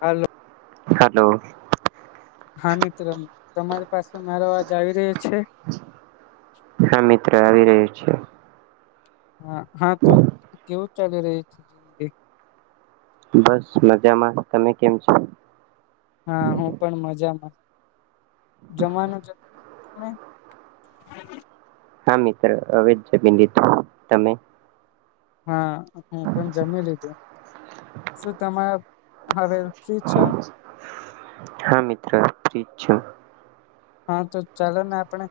હાલો hello. હા મિત્ર તમારી પાસે મારો અવાજ આવી રહ્યો છ હા મિત્ર આવી રહ્યો છે. હા હા તો કેવું ચાલી રયુ છે [unintelligible] બસ મજામાં, તમે કેમ છો? હા હું પણ મજામાં. જમવાનું જમ તમે? હા મિત્ર હવે જમી લીધું, તમે? હા હું પણ જમી લીધું શું તમારે હવે ફ્રી છો હા મિત્ર ફ્રીજ છે. હા તો ચાલોને આપણે.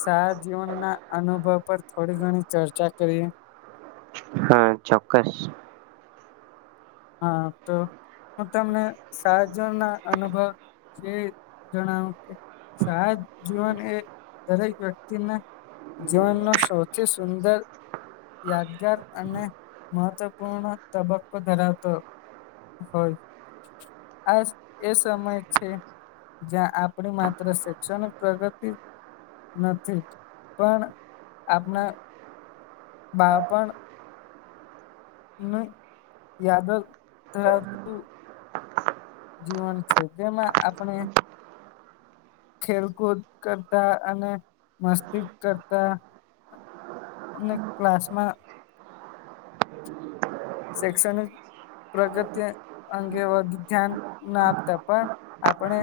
સારા જીવનના અનુભવ પર થોડી ઘણી ચર્ચા કરીએ હા ચોક્કસ હા તો હું તમને સાજો ના અનુભવ જે જણાવો કે સહાજ જીવન એ દરેક વ્યક્તિના. જીવન નો સૌથી સુંદર યાદગાર અને મહત્વપૂર્ણ તબક્કો ધરાવ તો હોય આ, એ સમય છે. જ્યાં આપણી માત્ર શૈક્ષણિક પ્રગતિ નથી પણ આપણા બાળપણ મે યાદ થ તુ જીવન છે તેમાં આપણે ખેલકૂદ કરતા અને મસ્તિષ્ક કરતા. અને ક્લાસમાં. સેક્સોનિક. પ્રગતિ અંગે વધુ ધ્યાન ના આપતા પણ આપણે.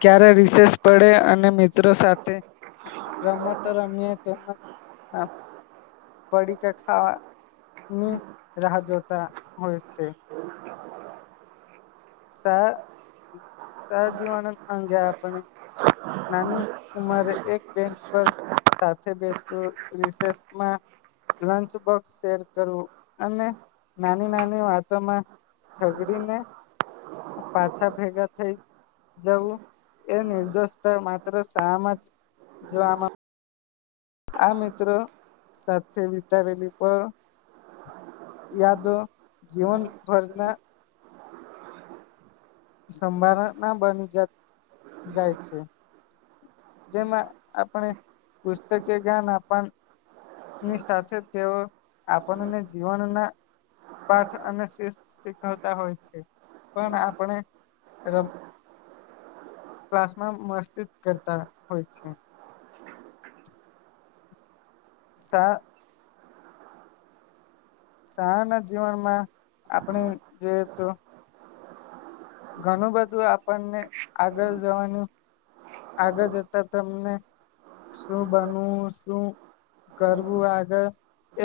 ક્યારે રિસેસ પડે અને મિત્રો સાથે. ર રમત રમીએ તેમજ આ પડીકા ખાવા ની રાહ જોતા હોય છે. શ સહજીવાનંદ અંગે આપણે નાની ઉમરે એક બેન્ચ પર. સાથે બેસવુ રીસેસમાં લંચ બોક્સ શેર કરવું, અને નાની નાની વાતોમાં ઝગડીને પાછા ભેગા થઈ. જવું એ નિર્દોષતા માત્ર શમ જ જોવામાં. આ મિત્રો સાથે વિતાવેલી પણ. યા તો જીવનભરના. સંભારણા બની જત જાય છે. જેમાં આપણે પુસ્તકે ગાન આપણ ની સાથે તેઓ આપણને જીવનના. પાઠ અને શિસ્ત શીખવતા હોય છે, પણ આપણે રમ ક્લાસમા મસ્તીજ કરતા હોય છે. સા. શહાના જીવનમાં આપણે જે તો ઘણું બધું આપણને આગળ જવાનું. આગળ જતા તમને. શું બનવું શું કરવું આગળ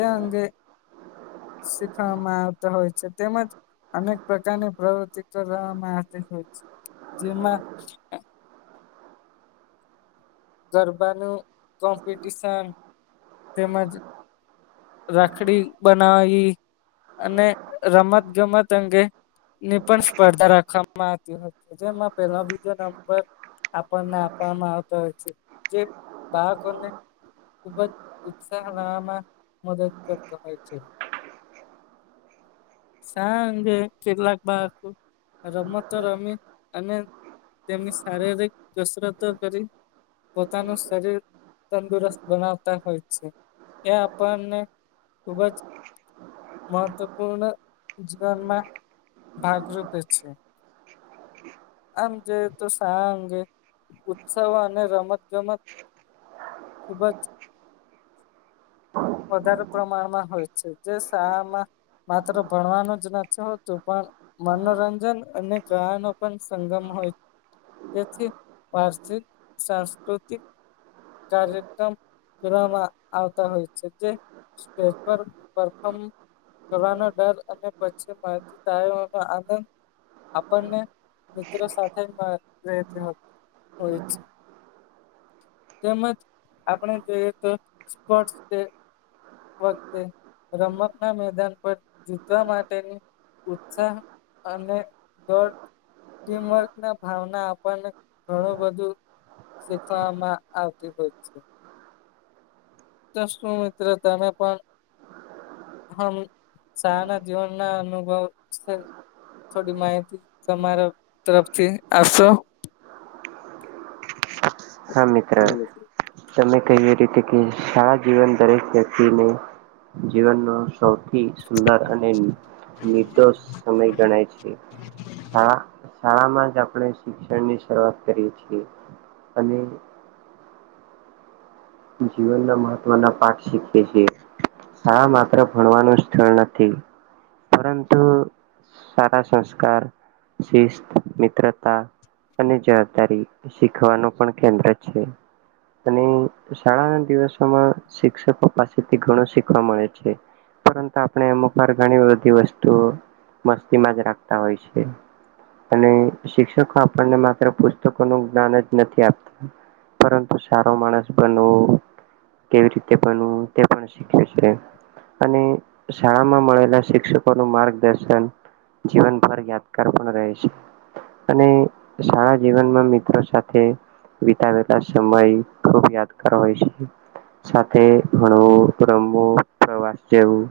એ અંગે. શીખવામાં આવતા હોય છે તેમજ અનેક પ્રકારની પ્રવૃતિ. કરવામાં હાથે હોય છે જેમાં. ગરબાનું કોમ્પિટિશન તેમજ. રાખડી બનાવી અને રમત ગમત ગમતે અંગે. ની પણ સ્પર્ધા રાખવામાં આવતી હો જેમાં પેલો બીજો નંબર. આપણને આપવામાં આવતા હોય છે જે બાળકોને. ખુબ જ ઉત્સાહ લવામાં મદદ કરતો હોય છે. સાા અંગે કેટલાક બાકો રમત રમી અને તેમની શારીરિક કસરતો કરી પોતાનું શરીર તંદુરસ્ત બનાવતા હોય છે એ આપણને ખુબ જ. મહત્વપૂર્ણ જીવનમાં. ભાગરૂૂપે છે. આમ જોએ તો શા અંગે ઉત્સવ અને. રમત ગમત ખૂબ જ. વધારે પ્રમાણમાં હોય છે જે શા માં. માત્ર ભણવાનું જ નથી હોતું પણ મનોરંજન અને ગહનો પણ સંગમ. હોય તેથી વાર્થિક સાંસ્કૃતિક કાર્યક્રમ કરવામાં આવતા હોય છે જે [unintelligible] પર પરફમ. કરવાવાનો ડર અને પછી મા થાયનો આનંદ. આપણને મિત્રો સાથે રહેતી હોય છે. તેમજ આપણે જોઈએ તો સ્પોટ તે. વખતે રમત ના મેદાન પર જીતવા માટેની. ઉત્સાહ અને [unintelligible] ટીમવર્ક ના ભાવના આપણને ઘણું બધું. શીખવામાં આવતી હોય છે. તસું મિત્ર તમે પણ. હમ સારા જીવન ના અનુભવ. થોડી માહિતી તમારા તરફથી આપશો. હા મિત્ર તમે કહ્યું રીતે કે સારા જીવન દરેક વ્યક્તિને જીવનનો સૌ થી સુંદર અને નિર્દોષ સમય ગણાય છે સા શાળામાં જ આપણે શિક્ષણ ની શરૂઆત કરીએ છીએ અને જીવનના મહત્વના પાઠ શીખે છેીએ શાળા માત્ર ભણવાનું સ્થળ નથી પરંતુ સારા સંસ્કાર શિસ્ત મિત્રતા અને જવાબદારી શીખવાનું પણ કેન્દ્ર છે અને શાળાના દિવસોમાં શિક્ષકો પાસેથી ઘણો શીખવા મળે છે પરંતુ આપણે અમુકર ઘણી બધી વસ્તુ મસ્તીમાં જ રાખતા હોય છે અને શિક્ષકો આપણને માત્ર પુસ્તકોનું જ્ઞાન જ નથી આપતા પરંતુ સારો માણસ બનવું કેવી રીતે બનવું તે પણ શીખ્યું છે અને શાળામાં મળેલા શિક્ષકોનું માર્ગદર્શન જીવનભર યાદગાર પણ રહે છે અને શળા જીવનમાં મિત્રો સાથે વિતાવેલા સમય ખૂબ યાદગાર હોય છે સાથે ભણવું રમવું પ્રવાસ જેવું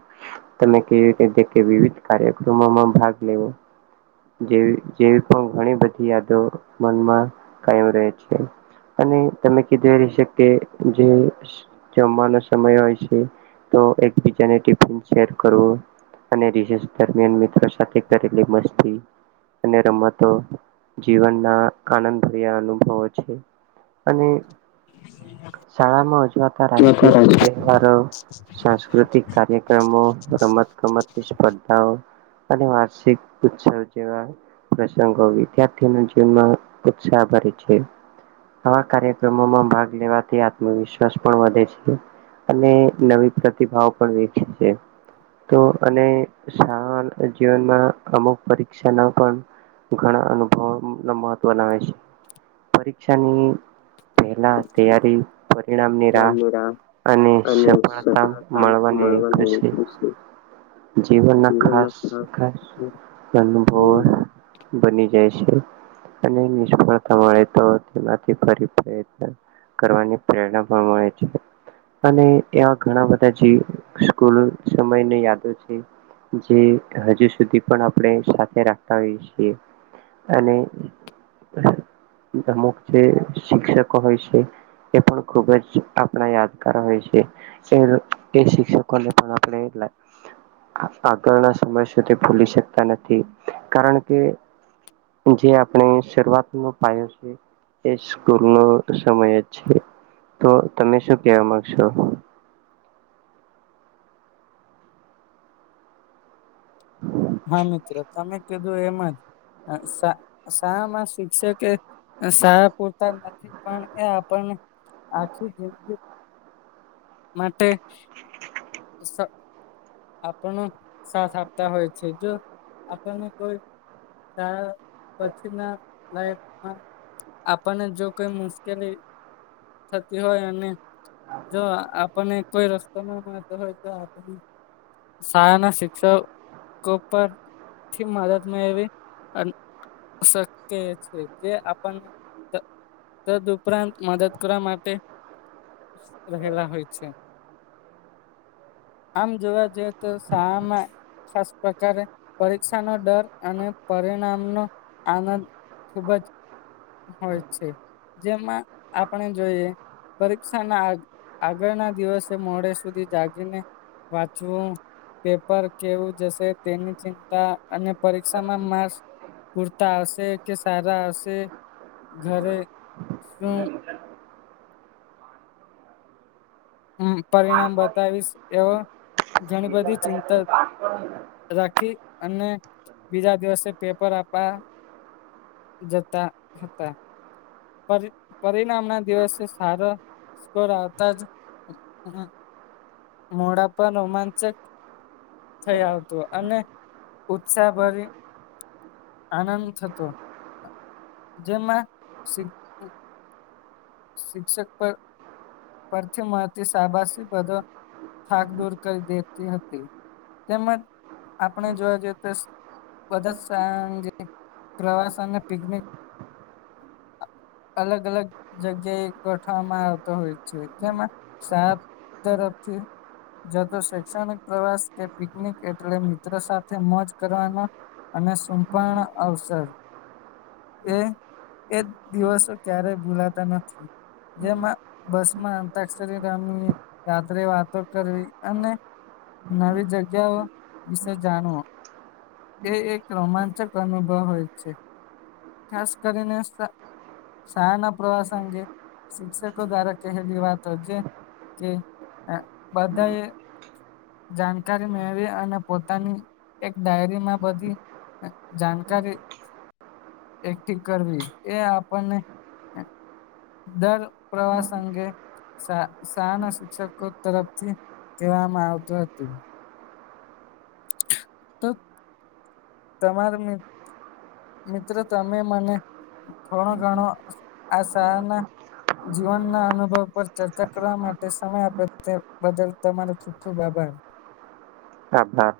તમે કેવી રીતે ને કેવી વિવિધ કાર્યક્રમોમાં ભાગ લેવો જેવી જેવી પણ ઘણી બધી યાદો મનમાં કાયમ રહે છે અને તમે કીધું એ [unintelligible] જે જમવાના સમય હોય છે તો એકબીજાને ટિફિન શેર કરવું અને રીશેષ દરમિયાન મિત્રો સાથે કરેલી મસ્તી અને રમતો જીવનના આનંદભર્યા અનુભવો છે [inaudible] શાળામાં ઉજુઆતા રાષ્ટ્રીય તહેવારો સાંસ્કૃતિક કાર્યક્રમો રમત ગમતની સ્પર્ધાઓ અને વાર્ષિક ઉત્સવ જેવા પ્રસંગો વિદ્યાર્થીઓના જીવનમાં ઉત્સાહ ભરે છે આવા કાર્યક્રમોમાં ભાગ લેવાથી આત્મવિશ્વાસ પણ વધે છે અને નવી પ્રતિભાઓ પણ વેચ છે તો અને શાળા જીવનમાં અમુક પરીક્ષા ના પણ ઘણા અનુભવો મહત્વના હોયે છે પરીક્ષાની પહેલા તૈયારી પરિણામની રાહ અને સફળતા મળવાની ખુશી જીવન ના ખાસા ખાસ અનુભવ બની જાય છે અને નિષ્ફળ થવાની તો [unintelligible] કરવાની પ્રેરણા પણ મળે છે અને એવા ઘણા બધા જે સ્કૂલ સમયની યાદો છે જે હજુ સુધી પણ આપણે સાથે રાખતા હોય છીએ અને અમુક જે શિક્ષકો હોય છે એ પણ ખુબ જ આપણા યાદગાર હોય છે એ એ શિક્ષકોને પણ આપણે આગળના સમય સુધી ભૂલી શકતા નથી કારણ કે જે આપણે શરૂઆત નો પાયો છે એ સ્કૂલ નો સમય અ જ છે તો તમે શું કહેવા માંગશો હા મિત્ર તમે કીધું એમ જ શા શાળા માં શિક્ષકે સહા પૂરતા નથી પણ એ આપણને આખી જંદગી માટે આપણો સાથ આપતા હોય છે જો આપણને કોઈ તાર પછી ના લાઈફમાં આપણને જો કોઈ મુશ્કેલી થતી હોય અને જો આપણને કોઈ રસ્તા ના માનતો હોય તો આપ શાળાના શિક્ષ કો પર થી મદદ મેળવી અને શક્ય છે જે આપણને તદઉપરાંત મદદ કરવા માટે રહેલા હોય છે આમ જોવા જય તો શાળા મા ખાસ પ્રકારે પરીક્ષાનો ડર અને પરિણામનો આનંદ ખૂબ જ હોય છે જેમાં આપણે જોઈએ પરીક્ષાના આગળના દિવસે મોડે સુધી જાગીને વા- વાંચવું પેપર કેવું જશે તેની ચિંતા અને પરીક્ષામાં મા માર્ક્સ પૂરતા આવસે કે સારા આવસે ઘરે શું [inaudible] પરિણામ બતાવીશ એવો ઘણી બધી ચિતા રાખી અને બીજા દિવસે પેપર આપવા જતા હતા પર પરિણામ ના દિવસે સારા [unintelligible] આવતા જ મોડા પણ રોમાંચક થઈ આવતું અને ઉત્સાહભરી આનંદ થતો જેમાં શિક્ષક પર પરથી મળતી શબાાશી પદો થાક દોડ કરી દેતી હતી તેમજ આપણે જોવા જઈએ તો બધા સાંગ પ્રવાસ અને પિકનિક અલગ અલગ જગ્યાએ ગોઠવામાં આવતો હોય છે જેમાં સાત તરફથી જતો શૈક્ષણિક પ્રવાસ કે પિકનિક એટલે મિત્ર સાથે મોજ કરવાનો અને સંપર્ણ અવસર એ એ દિવસો ક્યારેય ભૂલાતા નથી જેમાં બસ માં અંતાક્ષરી રમીની રાત્રે વાતો કરવી અને નવી જગ્યાઓ વિશે જાણો એ એક રોમાંચક અનુભવ હોય છે ખાસ કરીને શાળા ના પ્રવાસ અંગે શિક્ષકો દ્વારા કહેલી વાતો જે કે બધા એ જાણકારી મેળવી અને પોતાની એક ડાયરીમાં બધી જાાનકારી એકઠી કરવી એ આપણને દર પ્રવાસ અંગે શા શાળાના શિક્ષકો તરફથી કવામાં આવતું હતું તો તમારે મી મિત્રો તમે મને થોડો ઘણો આ સહના જીવન ના અનુભવ પર ચર્ચા કરવા માટે સમય આપે તે બદલ તમારો ખુબ ખુબ આભાર ભાર આભાર